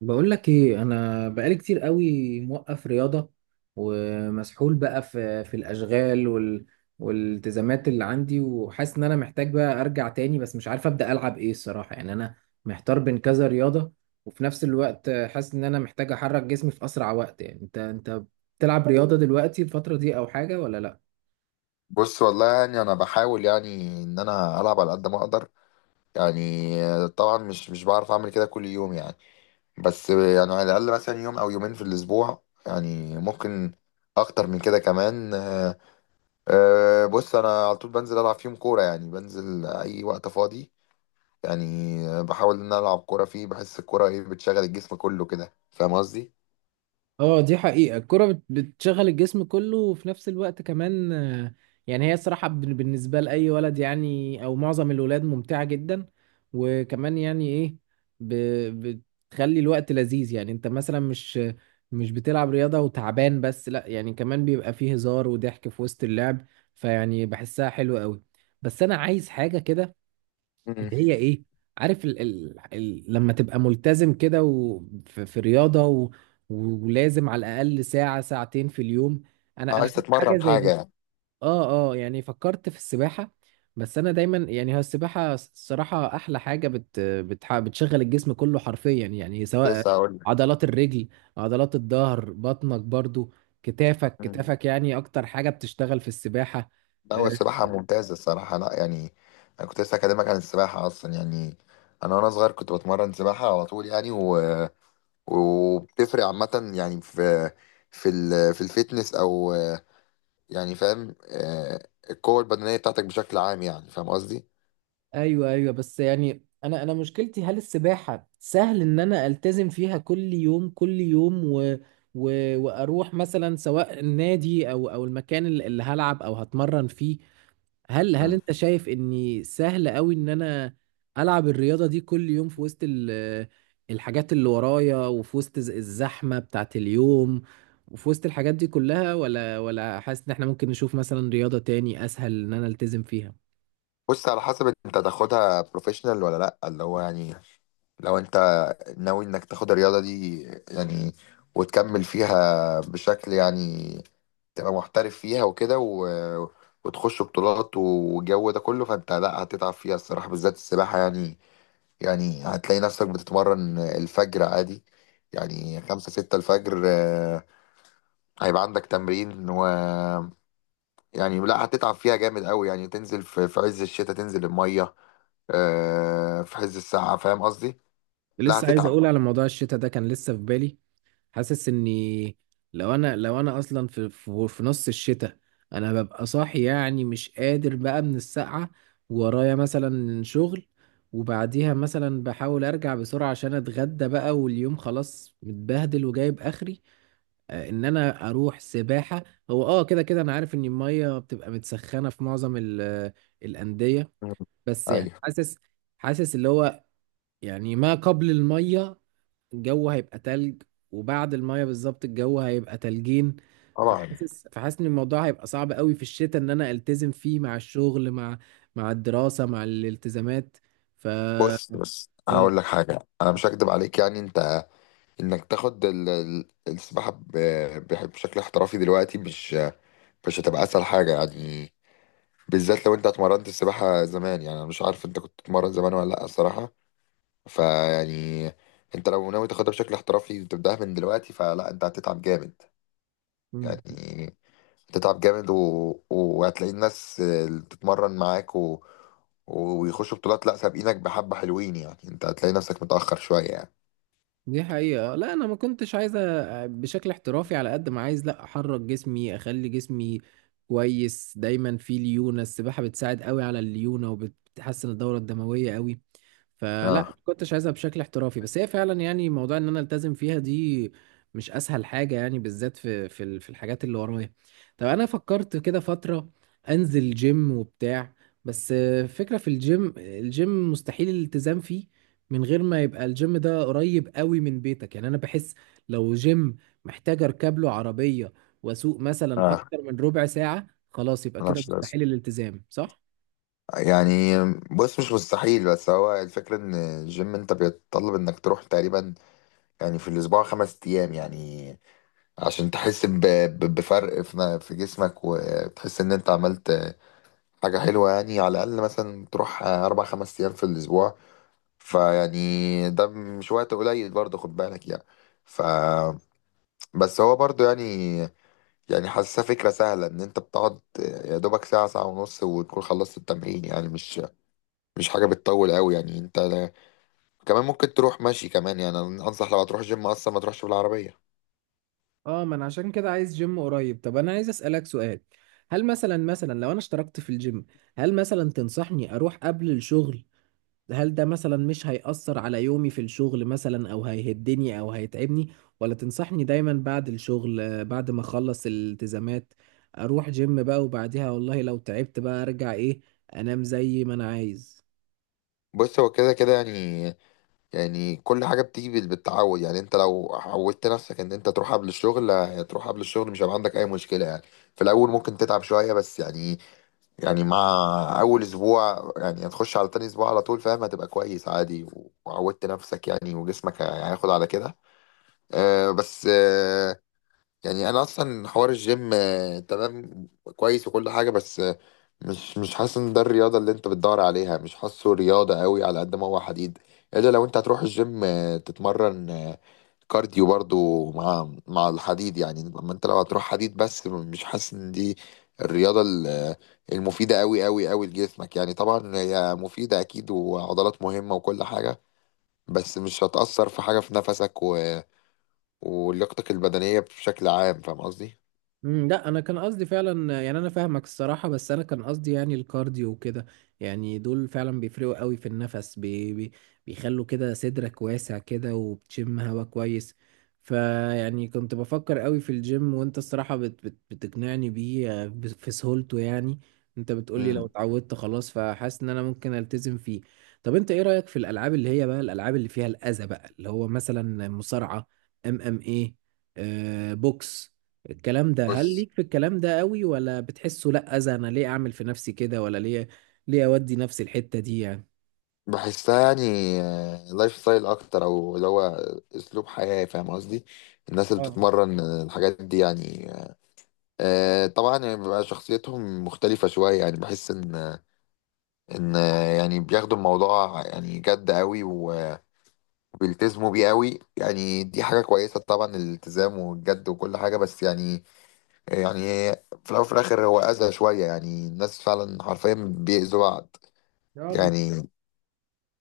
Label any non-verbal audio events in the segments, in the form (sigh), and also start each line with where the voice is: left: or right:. right: بقول لك ايه، انا بقالي كتير قوي موقف رياضة ومسحول بقى في الاشغال والالتزامات اللي عندي، وحاسس ان انا محتاج بقى ارجع تاني، بس مش عارف ابدا العب ايه الصراحة. يعني انا محتار بين كذا رياضة، وفي نفس الوقت حاسس ان انا محتاج احرك جسمي في اسرع وقت. يعني انت بتلعب رياضة دلوقتي الفترة دي او حاجة ولا لا؟
left: بص والله، انا بحاول، يعني ان انا العب على قد ما اقدر. يعني طبعا مش بعرف اعمل كده كل يوم. يعني بس يعني على الاقل مثلا يوم او يومين في الاسبوع، يعني ممكن اكتر من كده كمان. بص، انا على طول بنزل العب فيهم كوره، بنزل اي وقت فاضي. يعني بحاول ان انا العب كوره فيه، بحس الكوره ايه بتشغل الجسم كله كده، فاهم قصدي؟
right: اه دي حقيقة، الكرة بتشغل الجسم كله، وفي نفس الوقت كمان. يعني هي الصراحة، بالنسبة لأي ولد يعني، أو معظم الولاد، ممتعة جدا. وكمان يعني إيه، ب- بتخلي الوقت لذيذ. يعني أنت مثلا، مش بتلعب رياضة وتعبان بس، لأ يعني كمان بيبقى فيه هزار وضحك في وسط اللعب، فيعني بحسها حلوة قوي. بس أنا عايز حاجة كده،
left: مم.
right: اللي هي ايه، عارف ال ال ال لما تبقى ملتزم كده، وفي رياضة، ولازم على الأقل ساعة ساعتين في اليوم. أنا
left: عايز
right: عملت حاجة
left: تتمرن
right: زي
left: حاجه
right: دي،
left: يعني؟
right: اه اه، يعني فكرت في السباحة. بس أنا دايما يعني، هو السباحة الصراحة أحلى حاجة بت بتح بتشغل الجسم كله حرفيا، يعني سواء
left: لسه هقول
right: عضلات الرجل، عضلات الظهر، بطنك برضو، كتافك
left: لك.
right: كتافك، يعني أكتر حاجة بتشتغل في السباحة
left: لا، هو
right: آه،
left: السباحة ممتازة الصراحة، لا يعني، أنا كنت لسه أكلمك عن السباحة أصلا. يعني أنا وأنا صغير كنت بتمرن سباحة على طول، وبتفرق عامة، يعني في في الفيتنس، أو فاهم، القوة البدنية بتاعتك بشكل عام، يعني فاهم قصدي؟
right: ايوه ايوه، بس يعني انا مشكلتي، هل السباحه سهل ان انا التزم فيها كل يوم كل يوم، و... واروح مثلا سواء النادي او المكان اللي هلعب او هتمرن فيه؟ هل
left: مم.
right: انت شايف اني سهل قوي ان انا العب الرياضه دي كل يوم في وسط الحاجات اللي ورايا، وفي وسط الزحمه بتاعت اليوم، وفي وسط الحاجات دي كلها، ولا حاسس ان احنا ممكن نشوف مثلا رياضه تاني اسهل ان انا التزم فيها؟
left: بص، على حسب أنت تاخدها بروفيشنال ولا لأ. اللي هو يعني لو أنت ناوي إنك تاخد الرياضة دي، يعني وتكمل فيها بشكل، تبقى محترف فيها وكده، وتخش بطولات والجو ده كله، فانت لا هتتعب فيها الصراحة، بالذات السباحة. يعني يعني هتلاقي نفسك بتتمرن الفجر عادي، يعني خمسة ستة الفجر. هيبقى عندك تمرين، و لا هتتعب فيها جامد قوي. يعني تنزل في عز الشتاء، تنزل المية في عز الساعة، فاهم قصدي؟ لا
right: لسه عايز
left: هتتعب.
right: اقول على موضوع الشتاء ده، كان لسه في بالي. حاسس اني لو انا اصلا في نص الشتاء، انا ببقى صاحي يعني مش قادر بقى من السقعة، ورايا مثلا شغل، وبعديها مثلا بحاول ارجع بسرعة عشان اتغدى بقى، واليوم خلاص متبهدل وجايب اخري، ان انا اروح سباحة. هو اه كده كده انا عارف ان المية بتبقى متسخنة في معظم الاندية،
left: مم.
right: بس يعني
left: ايوه.
right: حاسس اللي هو، يعني ما قبل المية الجو هيبقى تلج، وبعد المايه بالظبط الجو هيبقى تلجين.
left: طبعا.
right: فحاسس ان الموضوع هيبقى صعب قوي في الشتاء ان انا التزم فيه مع الشغل، مع الدراسة، مع الالتزامات. ف
left: بص، هقول لك حاجة، انا مش هكدب عليك. يعني انت، انك تاخد ال- ال- السباحه ب- ب- بشكل احترافي دلوقتي، مش هتبقى اسهل حاجه، يعني بالذات لو انت اتمرنت السباحه زمان. يعني انا مش عارف انت كنت بتتمرن زمان ولا لا الصراحه. فيعني انت لو ناوي تاخدها بشكل احترافي وتبداها من دلوقتي، فلا، انت هتتعب جامد،
right: قول.
left: يعني هتتعب جامد، وهتلاقي الناس اللي بتتمرن معاك ويخشوا بطولات لا سابقينك بحبه حلوين، يعني انت هتلاقي نفسك متاخر شويه يعني.
right: دي حقيقة، لا أنا ما كنتش عايز بشكل احترافي، على قد ما عايز لا أحرك جسمي، أخلي جسمي كويس دايما فيه ليونة. السباحة بتساعد قوي على الليونة، وبتحسن الدورة الدموية قوي. فلا، ما
left: اه
right: كنتش عايزها بشكل احترافي، بس هي فعلا يعني، موضوع إن أنا ألتزم فيها دي مش أسهل حاجة يعني، بالذات في الحاجات اللي ورايا. طب أنا فكرت كده فترة أنزل جيم وبتاع، بس فكرة في الجيم، الجيم مستحيل الالتزام فيه من غير ما يبقى الجيم ده قريب قوي من بيتك. يعني انا بحس لو جيم محتاج اركب له عربية، واسوق مثلا
left: اه،
right: اكتر من ربع ساعة، خلاص يبقى كده
left: ملهاش
right: مستحيل
left: لازمه.
right: الالتزام، صح؟
left: يعني بص، مش مستحيل، بس هو الفكرة ان الجيم انت بيتطلب انك تروح تقريبا يعني في الاسبوع خمس ايام، يعني عشان تحس بفرق في جسمك، وتحس ان انت عملت حاجة حلوة، يعني على الاقل مثلا تروح اربع خمس ايام في الاسبوع. فيعني ده مش وقت قليل برضه، خد بالك. يعني ف بس هو برضه يعني، يعني حاسسها فكرة سهلة، ان انت بتقعد يا دوبك ساعة ونص وتكون خلصت التمرين. يعني مش مش حاجه بتطول قوي. يعني انت لا- كمان ممكن تروح ماشي كمان. يعني انا انصح لو هتروح جيم اصلا ما تروحش بالعربيه.
right: اه، ما انا عشان كده عايز جيم قريب. طب انا عايز اسألك سؤال، هل مثلا لو انا اشتركت في الجيم، هل مثلا تنصحني اروح قبل الشغل؟ هل ده مثلا مش هيأثر على يومي في الشغل مثلا، او هيهدني، او هيتعبني؟ ولا تنصحني دايما بعد الشغل، بعد ما اخلص الالتزامات اروح جيم بقى، وبعديها والله لو تعبت بقى ارجع، ايه، انام زي ما انا عايز؟
left: بص، هو كده كده يعني، يعني كل حاجه بتيجي بالتعود. يعني انت لو عودت نفسك ان انت تروح قبل الشغل، هتروح قبل الشغل، مش هيبقى عندك اي مشكله. يعني في الاول ممكن تتعب شويه، بس يعني، يعني مع اول اسبوع، يعني هتخش على تاني اسبوع على طول، فاهم؟ هتبقى كويس عادي، وعودت نفسك، يعني وجسمك هياخد على كده. آه، بس آه يعني انا اصلا حوار الجيم تمام كويس وكل حاجه، بس مش مش حاسس ان ده الرياضه اللي انت بتدور عليها. مش حاسه رياضه قوي على قد ما هو حديد، الا لو انت هتروح الجيم تتمرن كارديو برضو مع مع الحديد. يعني اما انت لو هتروح حديد بس، مش حاسس ان دي الرياضه المفيده قوي قوي قوي لجسمك. يعني طبعا هي مفيده اكيد، وعضلات مهمه وكل حاجه، بس مش هتأثر في حاجة في نفسك و... آه، ولياقتك البدنية بشكل عام، فاهم قصدي؟
right: لا انا كان قصدي فعلا، يعني انا فاهمك الصراحه، بس انا كان قصدي يعني الكارديو وكده. يعني دول فعلا بيفرقوا قوي في النفس، بي بي بيخلوا كده صدرك واسع كده، وبتشم هوا كويس. فيعني كنت بفكر قوي في الجيم، وانت الصراحه بت بت بتقنعني بيه، في سهولته يعني. انت بتقولي لو
left: امم.
right: اتعودت خلاص، فحاسس ان انا ممكن التزم فيه. طب انت ايه رايك في الالعاب اللي هي بقى الالعاب اللي فيها الاذى بقى، اللي هو مثلا مصارعه، ام ام ايه، بوكس، الكلام ده؟ هل
left: بص،
right: ليك في الكلام ده قوي، ولا بتحسه لا، اذى؟ انا ليه اعمل في نفسي كده؟ ولا ليه، ليه اودي نفسي الحتة دي يعني؟
left: بحسها يعني لايف ستايل اكتر، او اللي هو اسلوب حياه، فاهم قصدي؟ الناس اللي
right: اه
left: بتتمرن الحاجات دي، طبعا يعني بيبقى شخصيتهم مختلفه شويه. يعني بحس ان بياخدوا الموضوع يعني جد قوي، وبيلتزموا بيه قوي. يعني دي حاجه كويسه طبعا، الالتزام والجد وكل حاجه، بس يعني، يعني في الاول وفي الاخر هو اذى شويه. يعني الناس فعلا حرفيا بيأذوا بعض،
right: اه، بالظبط.
left: يعني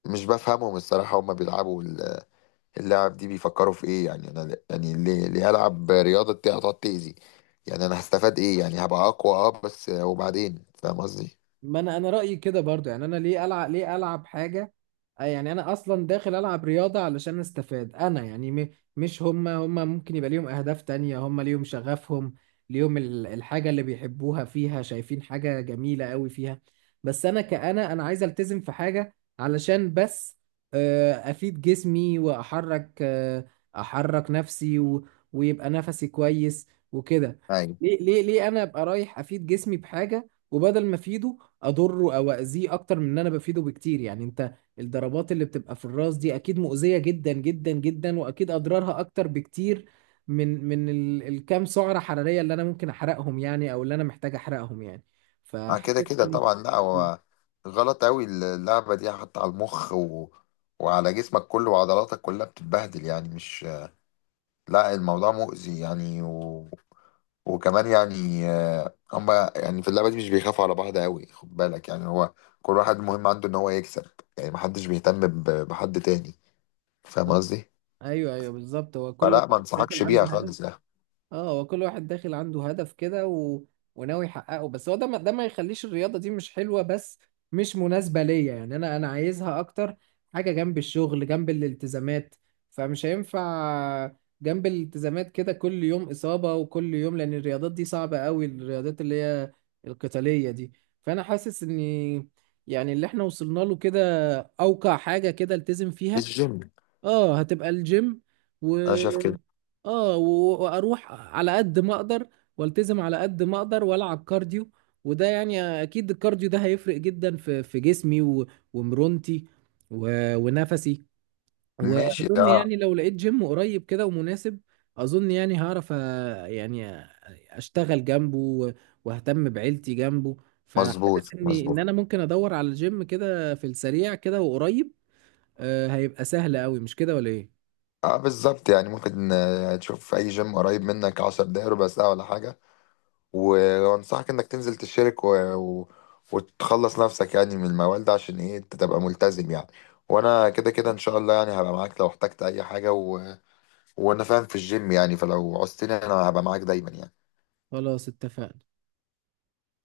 left: مش بفهمهم الصراحة. هما بيلعبوا اللاعب دي، بيفكروا في ايه؟ يعني انا يعني، ليه ليه هلعب رياضه دي هتقعد تاذي؟ يعني انا هستفاد ايه؟ يعني هبقى اقوى، اه، بس وبعدين، فاهم قصدي؟
right: ما انا رايي كده برضو، يعني انا ليه العب حاجه، آه يعني انا اصلا داخل العب رياضه علشان استفاد انا يعني، مش هما ممكن يبقى ليهم اهداف تانية، هما ليهم شغفهم، ليهم الحاجه اللي بيحبوها، فيها شايفين حاجه جميله قوي فيها. بس انا كأنا عايز التزم في حاجه علشان بس افيد جسمي، واحرك آه، احرك نفسي، ويبقى نفسي كويس وكده.
left: ايوه.
right: ليه، انا ابقى رايح افيد جسمي بحاجه، وبدل ما افيده اضره او اذيه اكتر من ان انا بفيده بكتير يعني. انت الضربات اللي بتبقى في الراس دي اكيد مؤذية جدا جدا جدا، واكيد اضرارها اكتر بكتير الكام سعرة حرارية اللي انا ممكن احرقهم يعني، او اللي انا محتاج احرقهم يعني.
left: آه، كده
right: فحاسس
left: كده طبعا. لا،
right: (laughs)
left: هو غلط قوي اللعبه دي، حتى على المخ، وعلى جسمك كله وعضلاتك كلها بتتبهدل. يعني مش، لا، الموضوع مؤذي. وكمان يعني، هما يعني في اللعبه دي مش بيخافوا على بعض قوي، خد بالك. يعني هو كل واحد مهم عنده ان هو يكسب، يعني محدش بيهتم بحد تاني، فاهم قصدي؟
right: ايوه ايوه، بالظبط، هو كل
left: فلا،
right: واحد
left: ما
right: داخل
left: انصحكش بيها
right: عنده هدف.
left: خالص. يعني
right: اه، هو كل واحد داخل عنده هدف كده، وناوي يحققه. بس هو ده ما... ده ما يخليش الرياضة دي مش حلوة بس، مش مناسبة ليا. يعني انا عايزها اكتر حاجة جنب الشغل، جنب الالتزامات، فمش هينفع جنب الالتزامات كده كل يوم إصابة وكل يوم، لأن الرياضات دي صعبة قوي، الرياضات اللي هي القتالية دي. فأنا حاسس إني، يعني اللي احنا وصلنا له كده أوقع حاجة كده التزم فيها،
left: الجيم،
right: اه هتبقى الجيم.
left: انا شايف كده.
right: اه واروح على قد ما اقدر، والتزم على قد ما اقدر، والعب كارديو، وده يعني اكيد الكارديو ده هيفرق جدا في جسمي ومرونتي، ونفسي.
left: ماشي،
right: واظن
left: اه.
right: يعني لو لقيت جيم قريب كده ومناسب، اظن يعني هعرف يعني أ- اشتغل جنبه، واهتم بعيلتي جنبه.
left: مظبوط
right: فحاسس اني ان
left: مظبوط.
right: انا ممكن ادور على جيم كده في السريع كده، وقريب، هيبقى سهل قوي، مش كده ولا ايه؟
left: اه بالظبط. يعني ممكن تشوف في اي جيم قريب منك 10 دقايق ربع ساعه ولا حاجه، وانصحك انك تنزل تشترك و... وتخلص نفسك يعني من الموال ده، عشان ايه انت تبقى ملتزم. يعني وانا كده كده ان شاء الله، يعني هبقى معاك لو احتجت اي حاجه، وانا فاهم في الجيم، يعني فلو عوزتني انا هبقى معاك دايما يعني.
right: خلاص، اتفقنا.